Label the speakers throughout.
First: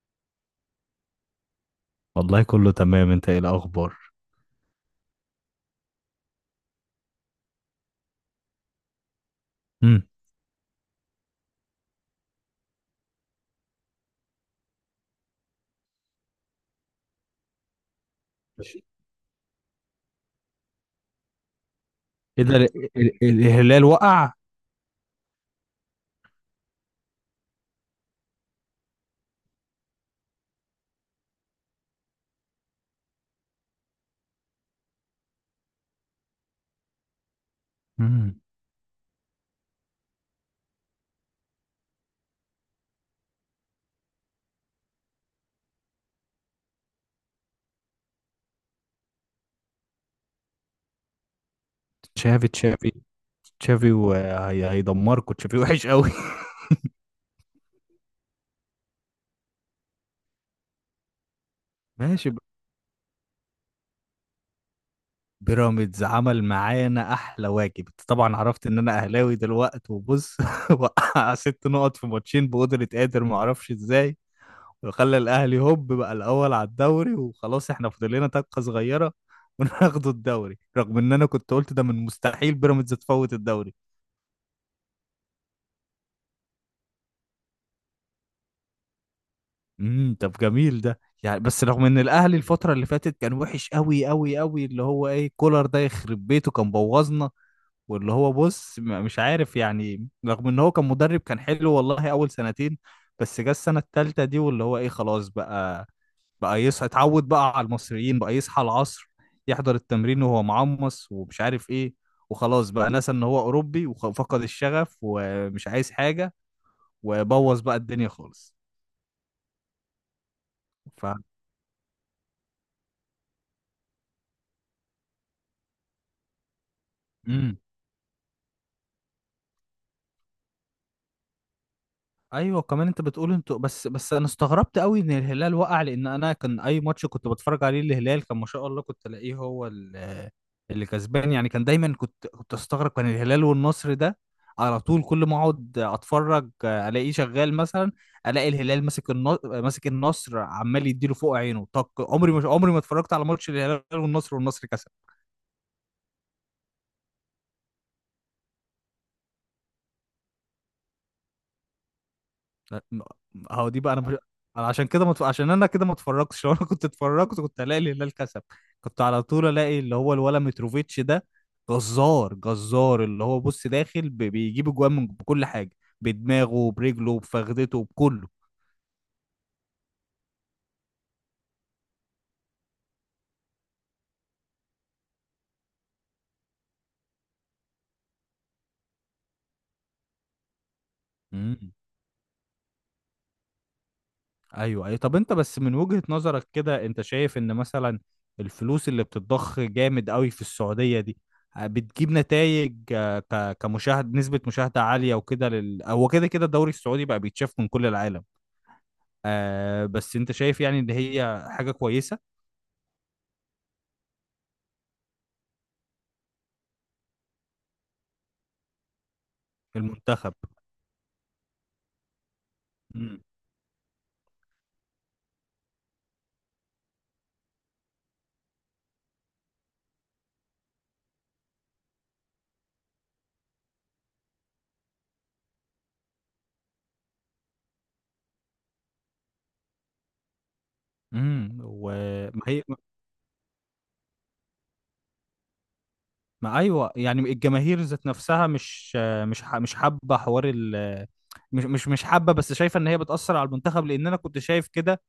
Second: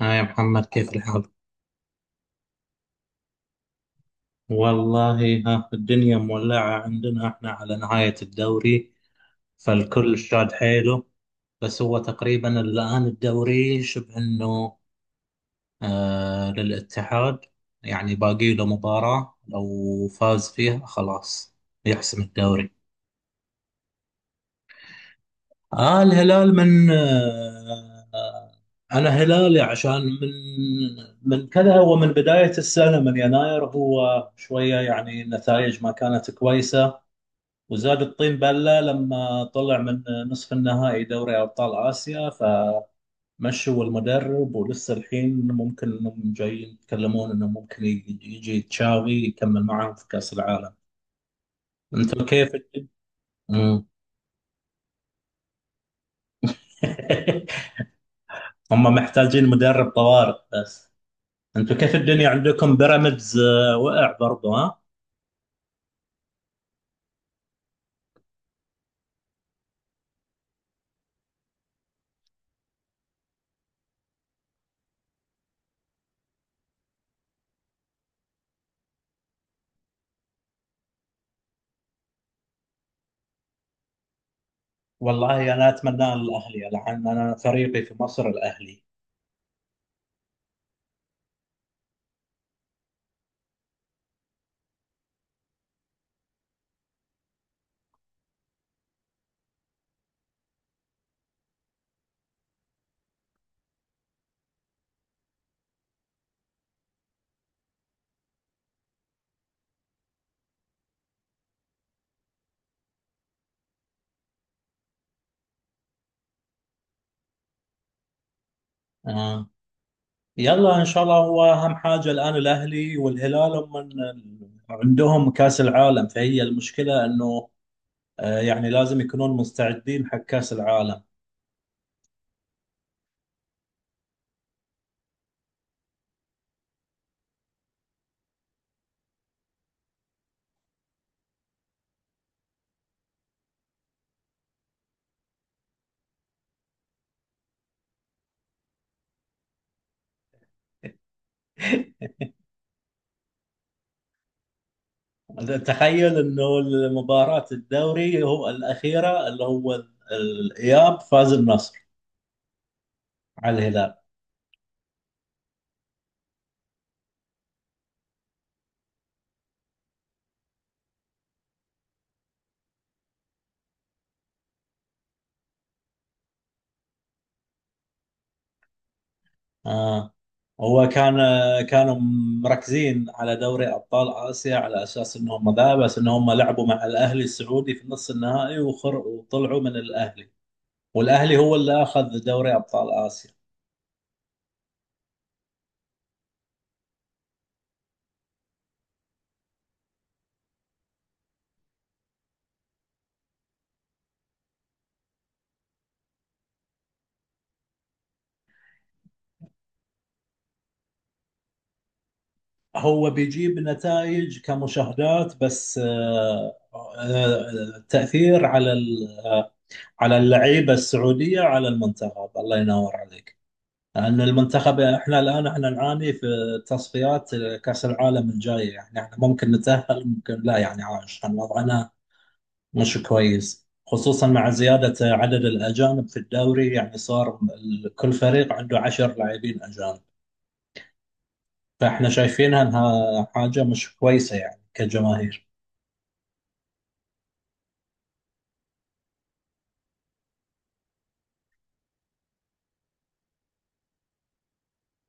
Speaker 1: ها يا محمد، كيف الحال؟
Speaker 2: والله كله تمام، انت ايه الاخبار؟
Speaker 1: والله، ها الدنيا مولعة عندنا، احنا على نهاية الدوري،
Speaker 2: امم.
Speaker 1: فالكل شاد حيله. بس هو تقريبا الآن الدوري شبه انه للاتحاد. يعني باقي له
Speaker 2: ماشي.
Speaker 1: مباراة، لو فاز فيها خلاص يحسم
Speaker 2: ايه ده؟
Speaker 1: الدوري.
Speaker 2: الهلال وقع؟
Speaker 1: آه. الهلال من. أنا هلالي، عشان من كذا. هو من بداية السنة، من يناير، هو شوية يعني النتائج ما كانت كويسة، وزاد الطين
Speaker 2: امم.
Speaker 1: بلة لما طلع من نصف النهائي دوري أبطال آسيا، فمشوا المدرب. ولسه الحين ممكن إنهم جايين يتكلمون إنه ممكن يجي تشاوي يكمل معاهم في كأس العالم. أنتم كيف
Speaker 2: تشافي
Speaker 1: الد-
Speaker 2: تشافي.
Speaker 1: مم.
Speaker 2: تشافي وهيدمركم، تشافي وحش قوي.
Speaker 1: هم محتاجين مدرب طوارئ بس. أنتم كيف الدنيا
Speaker 2: ماشي.
Speaker 1: عندكم؟ بيراميدز وقع برضه، ها؟
Speaker 2: بيراميدز عمل معانا احلى واجب. انت طبعا عرفت ان انا اهلاوي دلوقتي وبص وقع ست نقط في ماتشين بقدرة قادر، ما اعرفش ازاي. وخلى الاهلي هوب بقى الاول على الدوري، وخلاص احنا فاضل لنا طاقة صغيرة وناخدوا الدوري، رغم ان انا كنت قلت ده من مستحيل بيراميدز تفوت الدوري.
Speaker 1: والله أنا أتمنى الأهلي، لأن أنا فريقي في مصر الأهلي.
Speaker 2: امم. طب جميل ده يعني، بس رغم ان الاهلي الفتره اللي فاتت كان وحش قوي قوي قوي. اللي هو ايه، كولر ده يخرب بيته كان بوظنا. واللي هو بص، مش عارف، يعني رغم ان هو كان مدرب كان حلو والله اول سنتين. بس جه السنه الثالثه دي واللي هو ايه، خلاص بقى. بقى يصحى، اتعود بقى على المصريين، بقى يصحى العصر. يحضر التمرين وهو معمص ومش عارف ايه. وخلاص بقى نسى ان هو اوروبي وفقد الشغف ومش عايز حاجه. وبوظ بقى الدنيا خالص.
Speaker 1: يلا ان شاء
Speaker 2: ف
Speaker 1: الله، هو اهم حاجه الان الاهلي والهلال هم عندهم كاس العالم، فهي المشكله انه
Speaker 2: امم.
Speaker 1: يعني لازم يكونون مستعدين حق كاس العالم.
Speaker 2: ايوه، كمان انت بتقول انتوا. بس انا استغربت قوي ان الهلال وقع، لان انا كان اي ماتش كنت بتفرج عليه الهلال كان ما شاء الله، كنت الاقيه هو اللي كسبان يعني. كان دايما كنت استغرب، كان الهلال والنصر ده على طول كل ما اقعد اتفرج الاقيه شغال مثلا. الاقي الهلال ماسك النصر، ماسك النصر عمال يديله فوق عينه طق. عمري ما اتفرجت على ماتش الهلال والنصر والنصر كسب.
Speaker 1: تخيل انه مباراه الدوري، هو الاخيره اللي هو الاياب، فاز النصر
Speaker 2: لا،
Speaker 1: على
Speaker 2: هو دي بقى،
Speaker 1: الهلال.
Speaker 2: انا مش... أنا عشان كده عشان انا كده ما اتفرجتش. لو انا كنت اتفرجت كنت الاقي الهلال كسب. كنت على طول الاقي اللي هو الولا متروفيتش ده جزار، جزار. اللي هو بص داخل، بيجيب اجوان من بكل حاجه، بدماغه برجله بفخدته بكله.
Speaker 1: آه. هو كانوا مركزين على دوري ابطال اسيا، على اساس انهم ذا بس، انهم لعبوا مع الاهلي السعودي في نص النهائي وطلعوا من الاهلي، والاهلي هو اللي اخذ دوري ابطال اسيا.
Speaker 2: ايوه، اي طب انت بس من وجهة نظرك كده، انت شايف ان مثلا الفلوس اللي بتتضخ جامد قوي في السعودية دي بتجيب نتائج كمشاهد، نسبة مشاهدة عالية وكده؟ هو كده كده الدوري السعودي بقى بيتشاف من كل العالم، بس انت شايف يعني ان هي حاجة كويسة؟
Speaker 1: هو بيجيب نتائج كمشاهدات، بس التاثير على ال- آه، على
Speaker 2: المنتخب.
Speaker 1: اللعيبه السعوديه، على المنتخب، الله ينور
Speaker 2: امم.
Speaker 1: عليك. لان المنتخب احنا الان احنا نعاني في تصفيات كاس العالم الجايه، يعني احنا ممكن نتاهل ممكن لا، يعني عشان وضعنا مش كويس، خصوصا مع زياده عدد الاجانب في الدوري. يعني صار كل فريق عنده 10 لاعبين اجانب،
Speaker 2: امم.
Speaker 1: فاحنا
Speaker 2: وما
Speaker 1: شايفينها
Speaker 2: هي.
Speaker 1: انها حاجه مش كويسه يعني كجماهير.
Speaker 2: ما ايوه، يعني الجماهير ذات نفسها مش مش حابة حوار مش حابة، بس شايفة ان هي بتأثر على المنتخب. لان انا كنت شايف كده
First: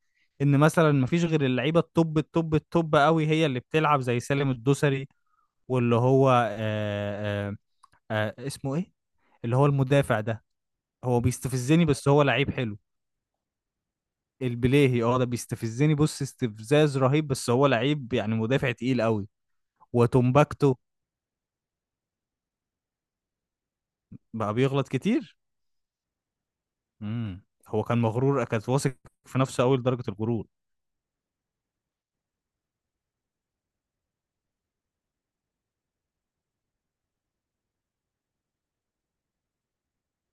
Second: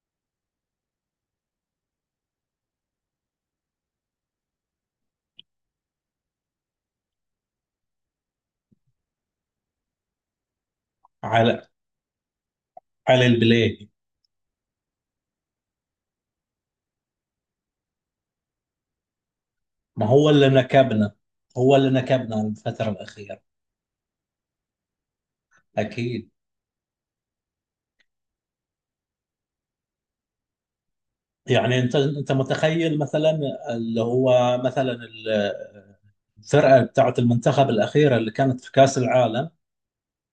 Speaker 2: ان مثلا مفيش غير اللعيبه التوب التوب التوب قوي هي اللي بتلعب، زي سالم الدوسري، واللي هو آه اسمه ايه، اللي هو المدافع ده. هو
Speaker 1: على
Speaker 2: بيستفزني، بس هو لعيب حلو.
Speaker 1: على البلاي.
Speaker 2: البليهي، اه، ده بيستفزني بص، استفزاز رهيب، بس هو لعيب يعني مدافع تقيل قوي
Speaker 1: ما هو اللي
Speaker 2: وتومباكتو.
Speaker 1: نكبنا، هو اللي نكبنا الفتره الاخيره،
Speaker 2: بقى بيغلط كتير.
Speaker 1: اكيد.
Speaker 2: امم، هو كان مغرور، كان واثق في نفسه قوي لدرجه الغرور.
Speaker 1: يعني انت متخيل، مثلا اللي هو مثلا الفرقه بتاعت المنتخب الاخيره اللي كانت في كاس العالم؟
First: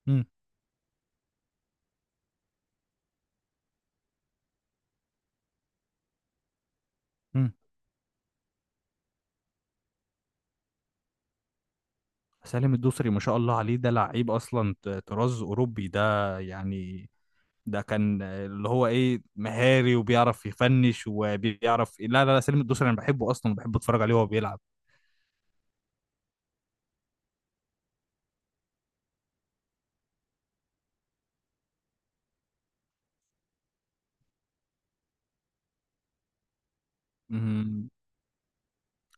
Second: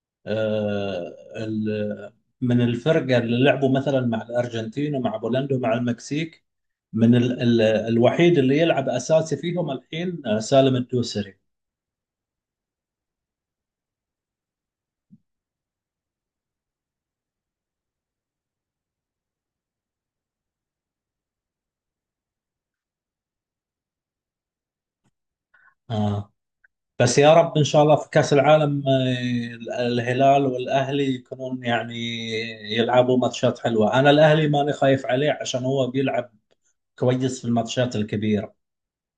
Speaker 2: امم.
Speaker 1: آه، ال- من الفرقه اللي لعبوا مثلا مع الارجنتين ومع بولندا ومع المكسيك، من ال
Speaker 2: امم.
Speaker 1: ال الوحيد اللي يلعب اساسي فيهم الحين سالم الدوسري.
Speaker 2: سالم الدوسري ما شاء الله عليه ده لعيب اصلا، طراز اوروبي ده يعني. ده كان اللي هو ايه مهاري، وبيعرف يفنش وبيعرف إيه. لا لا لا، سليم الدوسري انا بحبه اصلا، وبحب اتفرج عليه وهو بيلعب.
Speaker 1: آه، بس يا رب، ان شاء الله، في كاس العالم الهلال والاهلي يكونون يعني يلعبوا ماتشات حلوه. انا الاهلي ماني خايف عليه عشان هو بيلعب كويس في
Speaker 2: مم.
Speaker 1: الماتشات الكبيره.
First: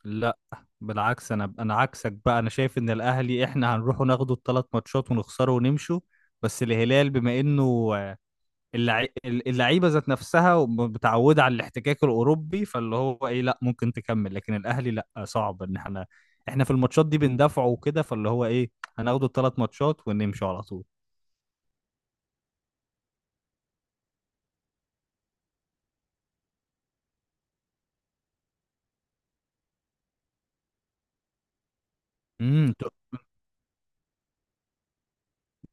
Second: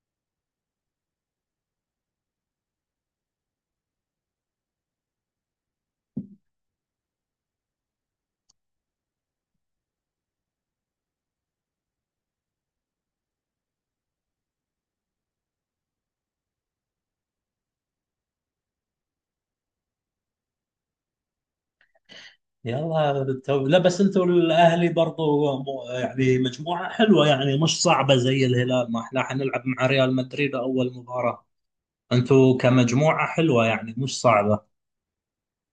Speaker 2: لا، بالعكس، انا عكسك بقى. انا شايف ان الاهلي احنا هنروح ناخده الثلاث ماتشات ونخسره ونمشوا. بس الهلال، بما انه اللعيبه ذات نفسها متعوده على الاحتكاك الاوروبي، فاللي هو ايه، لا ممكن تكمل. لكن الاهلي لا، صعب ان احنا في الماتشات دي بندافعه وكده، فاللي هو ايه، هناخده الثلاث ماتشات ونمشوا على طول.
Speaker 1: يلا لا، بس انتوا الاهلي برضو يعني مجموعه حلوه، يعني مش صعبه زي الهلال، ما احنا حنلعب مع ريال مدريد اول مباراه. انتوا
Speaker 2: امم.
Speaker 1: كمجموعه حلوه، يعني مش صعبه.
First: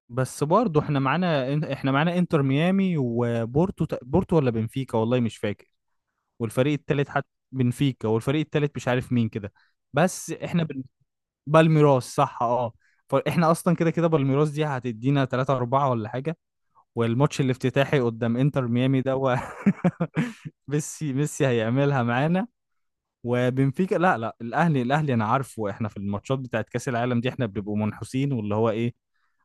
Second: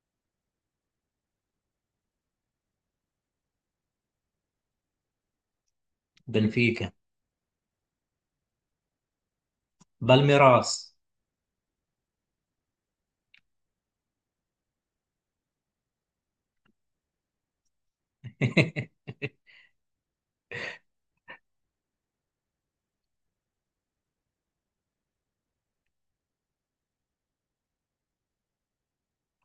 Speaker 2: بس برضه احنا معانا انتر ميامي وبورتو. بورتو ولا بنفيكا، والله مش فاكر. والفريق
Speaker 1: بنفيكا.
Speaker 2: التالت، حتى بنفيكا والفريق التالت مش عارف مين كده. بس احنا بن...
Speaker 1: بالميراس.
Speaker 2: بالميراس، صح اه. فاحنا اصلا كده كده بالميراس دي هتدينا 3 4 ولا حاجه. والماتش الافتتاحي قدام انتر ميامي ده ميسي، ميسي هيعملها معانا. وبنفيكا لا لا، الاهلي، الاهلي انا عارفه احنا في الماتشات بتاعت كاس العالم دي احنا بنبقوا منحوسين، واللي هو ايه،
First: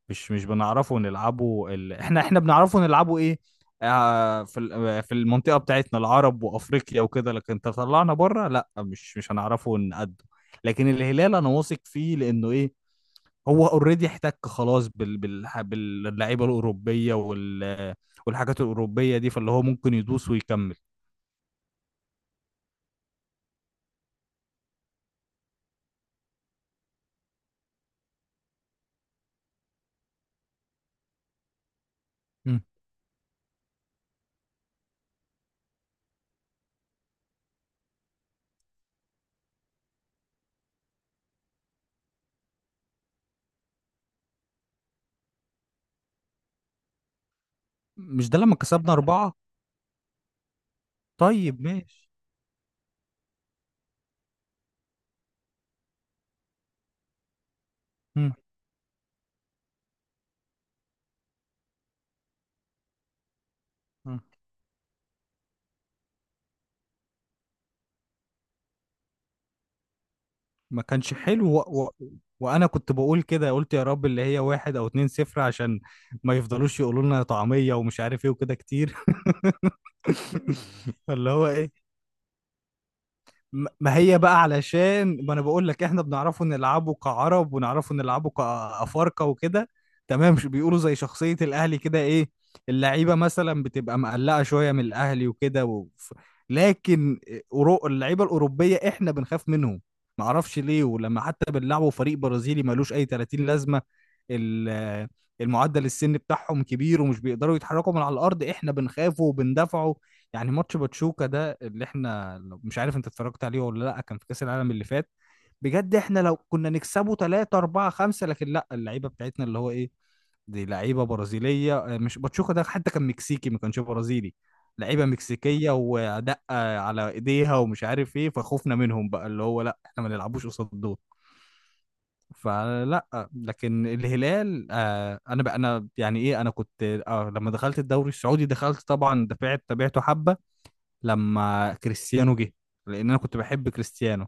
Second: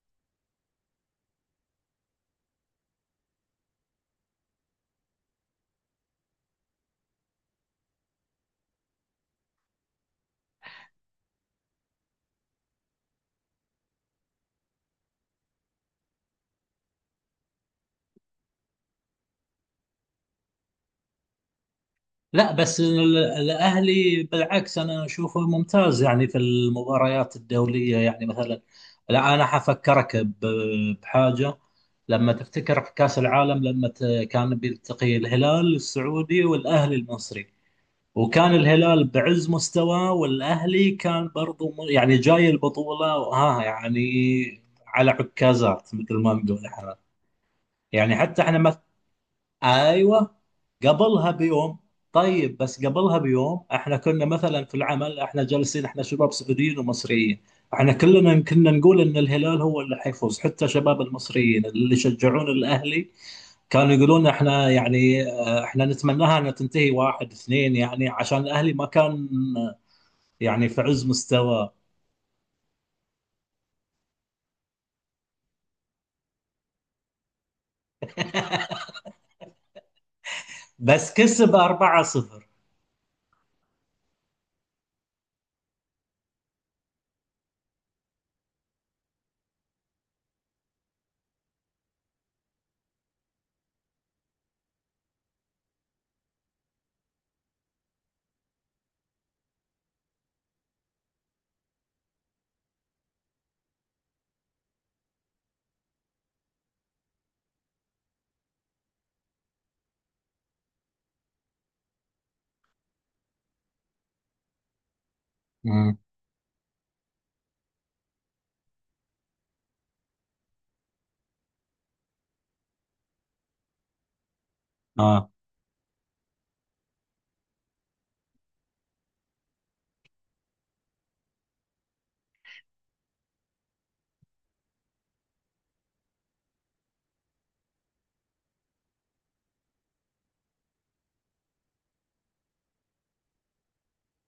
Speaker 2: مش بنعرفه نلعبه احنا بنعرفه نلعبه ايه؟ آه في ال- آه، في المنطقة بتاعتنا، العرب وافريقيا وكده، لكن تطلعنا بره لا، مش هنعرفه نقده. لكن الهلال انا واثق فيه، لانه ايه، هو اوريدي احتك خلاص باللعيبة الاوروبية والحاجات الاوروبية دي، فاللي هو ممكن يدوس ويكمل.
Speaker 1: لا، بس الاهلي بالعكس، انا اشوفه ممتاز يعني في المباريات الدوليه، يعني مثلا. لا، انا حفكرك بحاجه. لما
Speaker 2: مم.
Speaker 1: تفتكر في كاس العالم، كان بيلتقي الهلال السعودي والاهلي المصري، وكان الهلال بعز مستواه، والاهلي كان برضو يعني جاي البطوله، ها، يعني على عكازات، مثل ما نقول احنا، يعني
Speaker 2: مش ده
Speaker 1: حتى
Speaker 2: لما
Speaker 1: احنا.
Speaker 2: كسبنا أربعة؟
Speaker 1: ايوه، قبلها
Speaker 2: طيب
Speaker 1: بيوم.
Speaker 2: ماشي.
Speaker 1: طيب بس قبلها بيوم احنا كنا مثلا في العمل، احنا جالسين، احنا شباب سعوديين ومصريين، احنا كلنا كنا نقول ان الهلال هو اللي حيفوز. حتى شباب المصريين اللي يشجعون الاهلي كانوا
Speaker 2: مم.
Speaker 1: يقولون، احنا يعني احنا نتمناها انها تنتهي 1-2، يعني عشان الاهلي ما كان آه، يعني في
Speaker 2: ما
Speaker 1: عز
Speaker 2: كانش حلو
Speaker 1: مستواه.
Speaker 2: وانا كنت بقول كده، قلت يا رب اللي هي واحد او اتنين صفر، عشان ما يفضلوش يقولوا لنا طعمية ومش عارف ايه وكده كتير.
Speaker 1: بس
Speaker 2: فاللي هو
Speaker 1: كسب
Speaker 2: ايه،
Speaker 1: 4-0.
Speaker 2: ما هي بقى. علشان ما انا بقول لك، احنا بنعرفه نلعبه كعرب ونعرفه نلعبه كافارقه وكده تمام. مش بيقولوا زي شخصيه الاهلي كده ايه، اللعيبه مثلا بتبقى مقلقه شويه من الاهلي وكده لكن اللعيبه الاوروبيه احنا بنخاف منهم، ما اعرفش ليه. ولما حتى بنلعبوا فريق برازيلي ملوش اي 30 لازمه، ال... المعدل السن بتاعهم كبير ومش بيقدروا يتحركوا من على الارض، احنا بنخافوا وبندافعوا. يعني ماتش باتشوكا ده اللي احنا، مش عارف انت اتفرجت عليه ولا لا، كان في كاس العالم اللي فات، بجد
Speaker 1: امم.
Speaker 2: احنا لو كنا نكسبه 3 4 5. لكن لا، اللعيبه بتاعتنا اللي هو ايه، دي لعيبه برازيليه، مش باتشوكا ده حتى كان مكسيكي، ما كانش برازيلي، لعيبه
Speaker 1: اه.
Speaker 2: مكسيكيه ودقه على ايديها ومش عارف ايه. فخوفنا منهم بقى، اللي هو لا، احنا ما نلعبوش قصاد دول. فلا. لكن الهلال انا بقى، انا يعني ايه، انا كنت لما دخلت الدوري السعودي دخلت طبعا دفعت تابعته حبه، لما كريستيانو جه، لان انا كنت بحب كريستيانو،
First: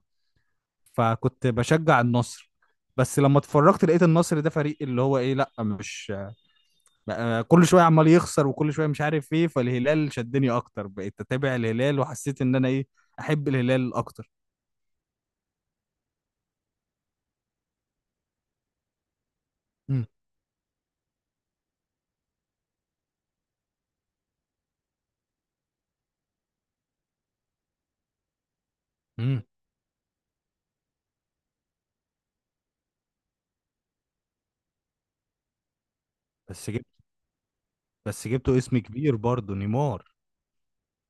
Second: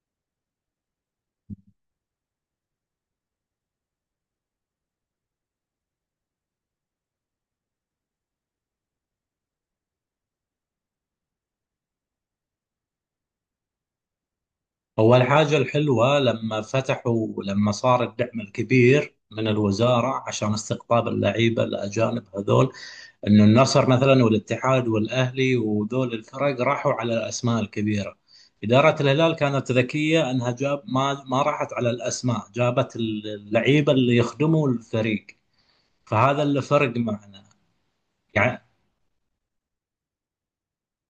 Speaker 2: فكنت بشجع النصر. بس لما اتفرجت لقيت النصر ده فريق اللي هو ايه لا مش، بقى كل شويه عمال يخسر وكل شويه مش عارف ايه. فالهلال شدني اكتر، بقيت اتابع الهلال وحسيت ان انا ايه، احب الهلال اكتر.
Speaker 1: هو الحاجة الحلوة لما فتحوا، لما صار الدعم الكبير من
Speaker 2: امم.
Speaker 1: الوزارة عشان استقطاب اللعيبة الأجانب هذول، إنه النصر مثلا والاتحاد والأهلي وذول الفرق راحوا على الأسماء الكبيرة. إدارة الهلال
Speaker 2: امم.
Speaker 1: كانت ذكية إنها جاب ما راحت على الأسماء، جابت اللعيبة اللي يخدموا الفريق. فهذا اللي
Speaker 2: بس جبت
Speaker 1: فرق معنا.
Speaker 2: بس جبته
Speaker 1: يعني
Speaker 2: اسم كبير برضه، نيمار.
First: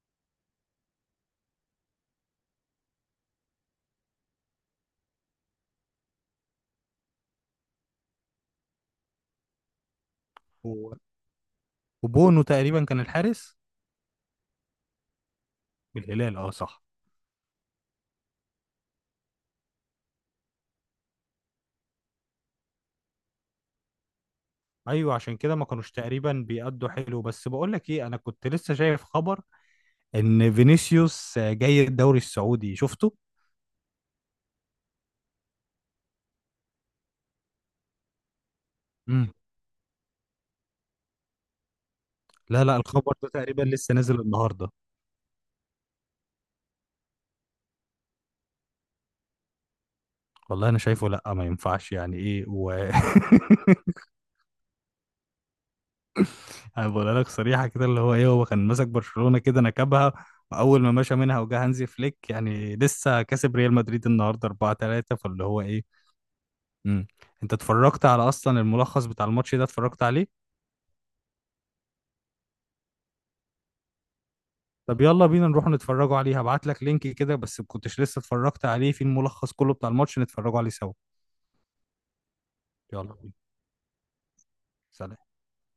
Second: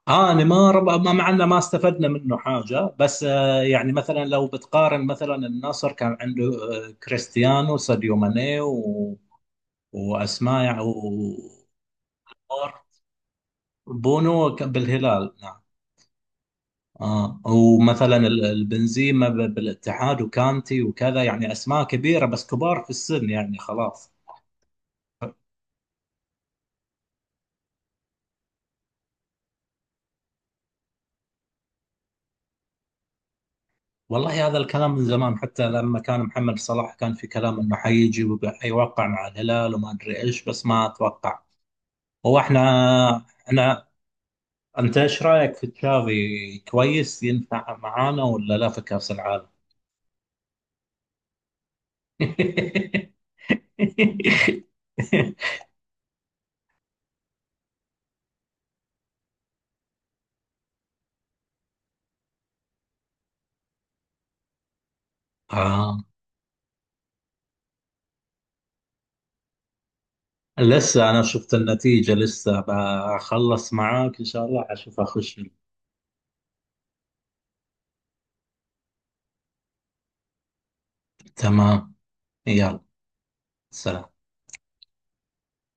Speaker 1: اه يعني ما معنا، ما استفدنا منه حاجه. بس يعني مثلا، لو بتقارن، مثلا النصر كان عنده كريستيانو، ساديو ماني، واسماء،
Speaker 2: و- وبونو تقريبا كان الحارس.
Speaker 1: بونو بالهلال، نعم.
Speaker 2: بالهلال، اه صح.
Speaker 1: اه، ومثلا البنزيما بالاتحاد، وكانتي، وكذا، يعني اسماء كبيره بس كبار في السن، يعني خلاص.
Speaker 2: ايوه عشان كده ما كانوش تقريبا بيأدوا حلو. بس بقول لك ايه، انا كنت لسه شايف خبر ان فينيسيوس جاي الدوري السعودي، شفته؟
Speaker 1: والله هذا الكلام من زمان، حتى لما كان محمد صلاح كان في كلام انه حيجي وحيوقع مع
Speaker 2: امم.
Speaker 1: الهلال وما ادري ايش، بس ما اتوقع. هو احنا
Speaker 2: لا لا، الخبر ده تقريبا
Speaker 1: احنا
Speaker 2: لسه نازل النهارده.
Speaker 1: انت ايش رايك في تشافي؟ كويس ينفع معانا ولا لا في كاس العالم؟
Speaker 2: والله انا شايفه لا ما ينفعش، يعني ايه انا بقول لك صريحه كده، اللي هو ايه، هو كان ماسك برشلونه كده نكبها، واول ما مشى منها وجا هانزي فليك يعني لسه كسب ريال مدريد النهارده 4-3، فاللي هو
Speaker 1: آه.
Speaker 2: ايه. امم. انت اتفرجت على اصلا الملخص بتاع الماتش ده؟ اتفرجت عليه؟
Speaker 1: لسه انا شفت النتيجه، لسه بخلص معاك ان شاء الله اشوف
Speaker 2: طب يلا
Speaker 1: اخش.
Speaker 2: بينا نروح نتفرجوا عليه، هبعت لك لينك كده بس. ما كنتش لسه اتفرجت عليه، في الملخص كله بتاع الماتش، نتفرجوا عليه سوا.
Speaker 1: تمام. يلا.
Speaker 2: يلا.
Speaker 1: سلام.
Speaker 2: سلام.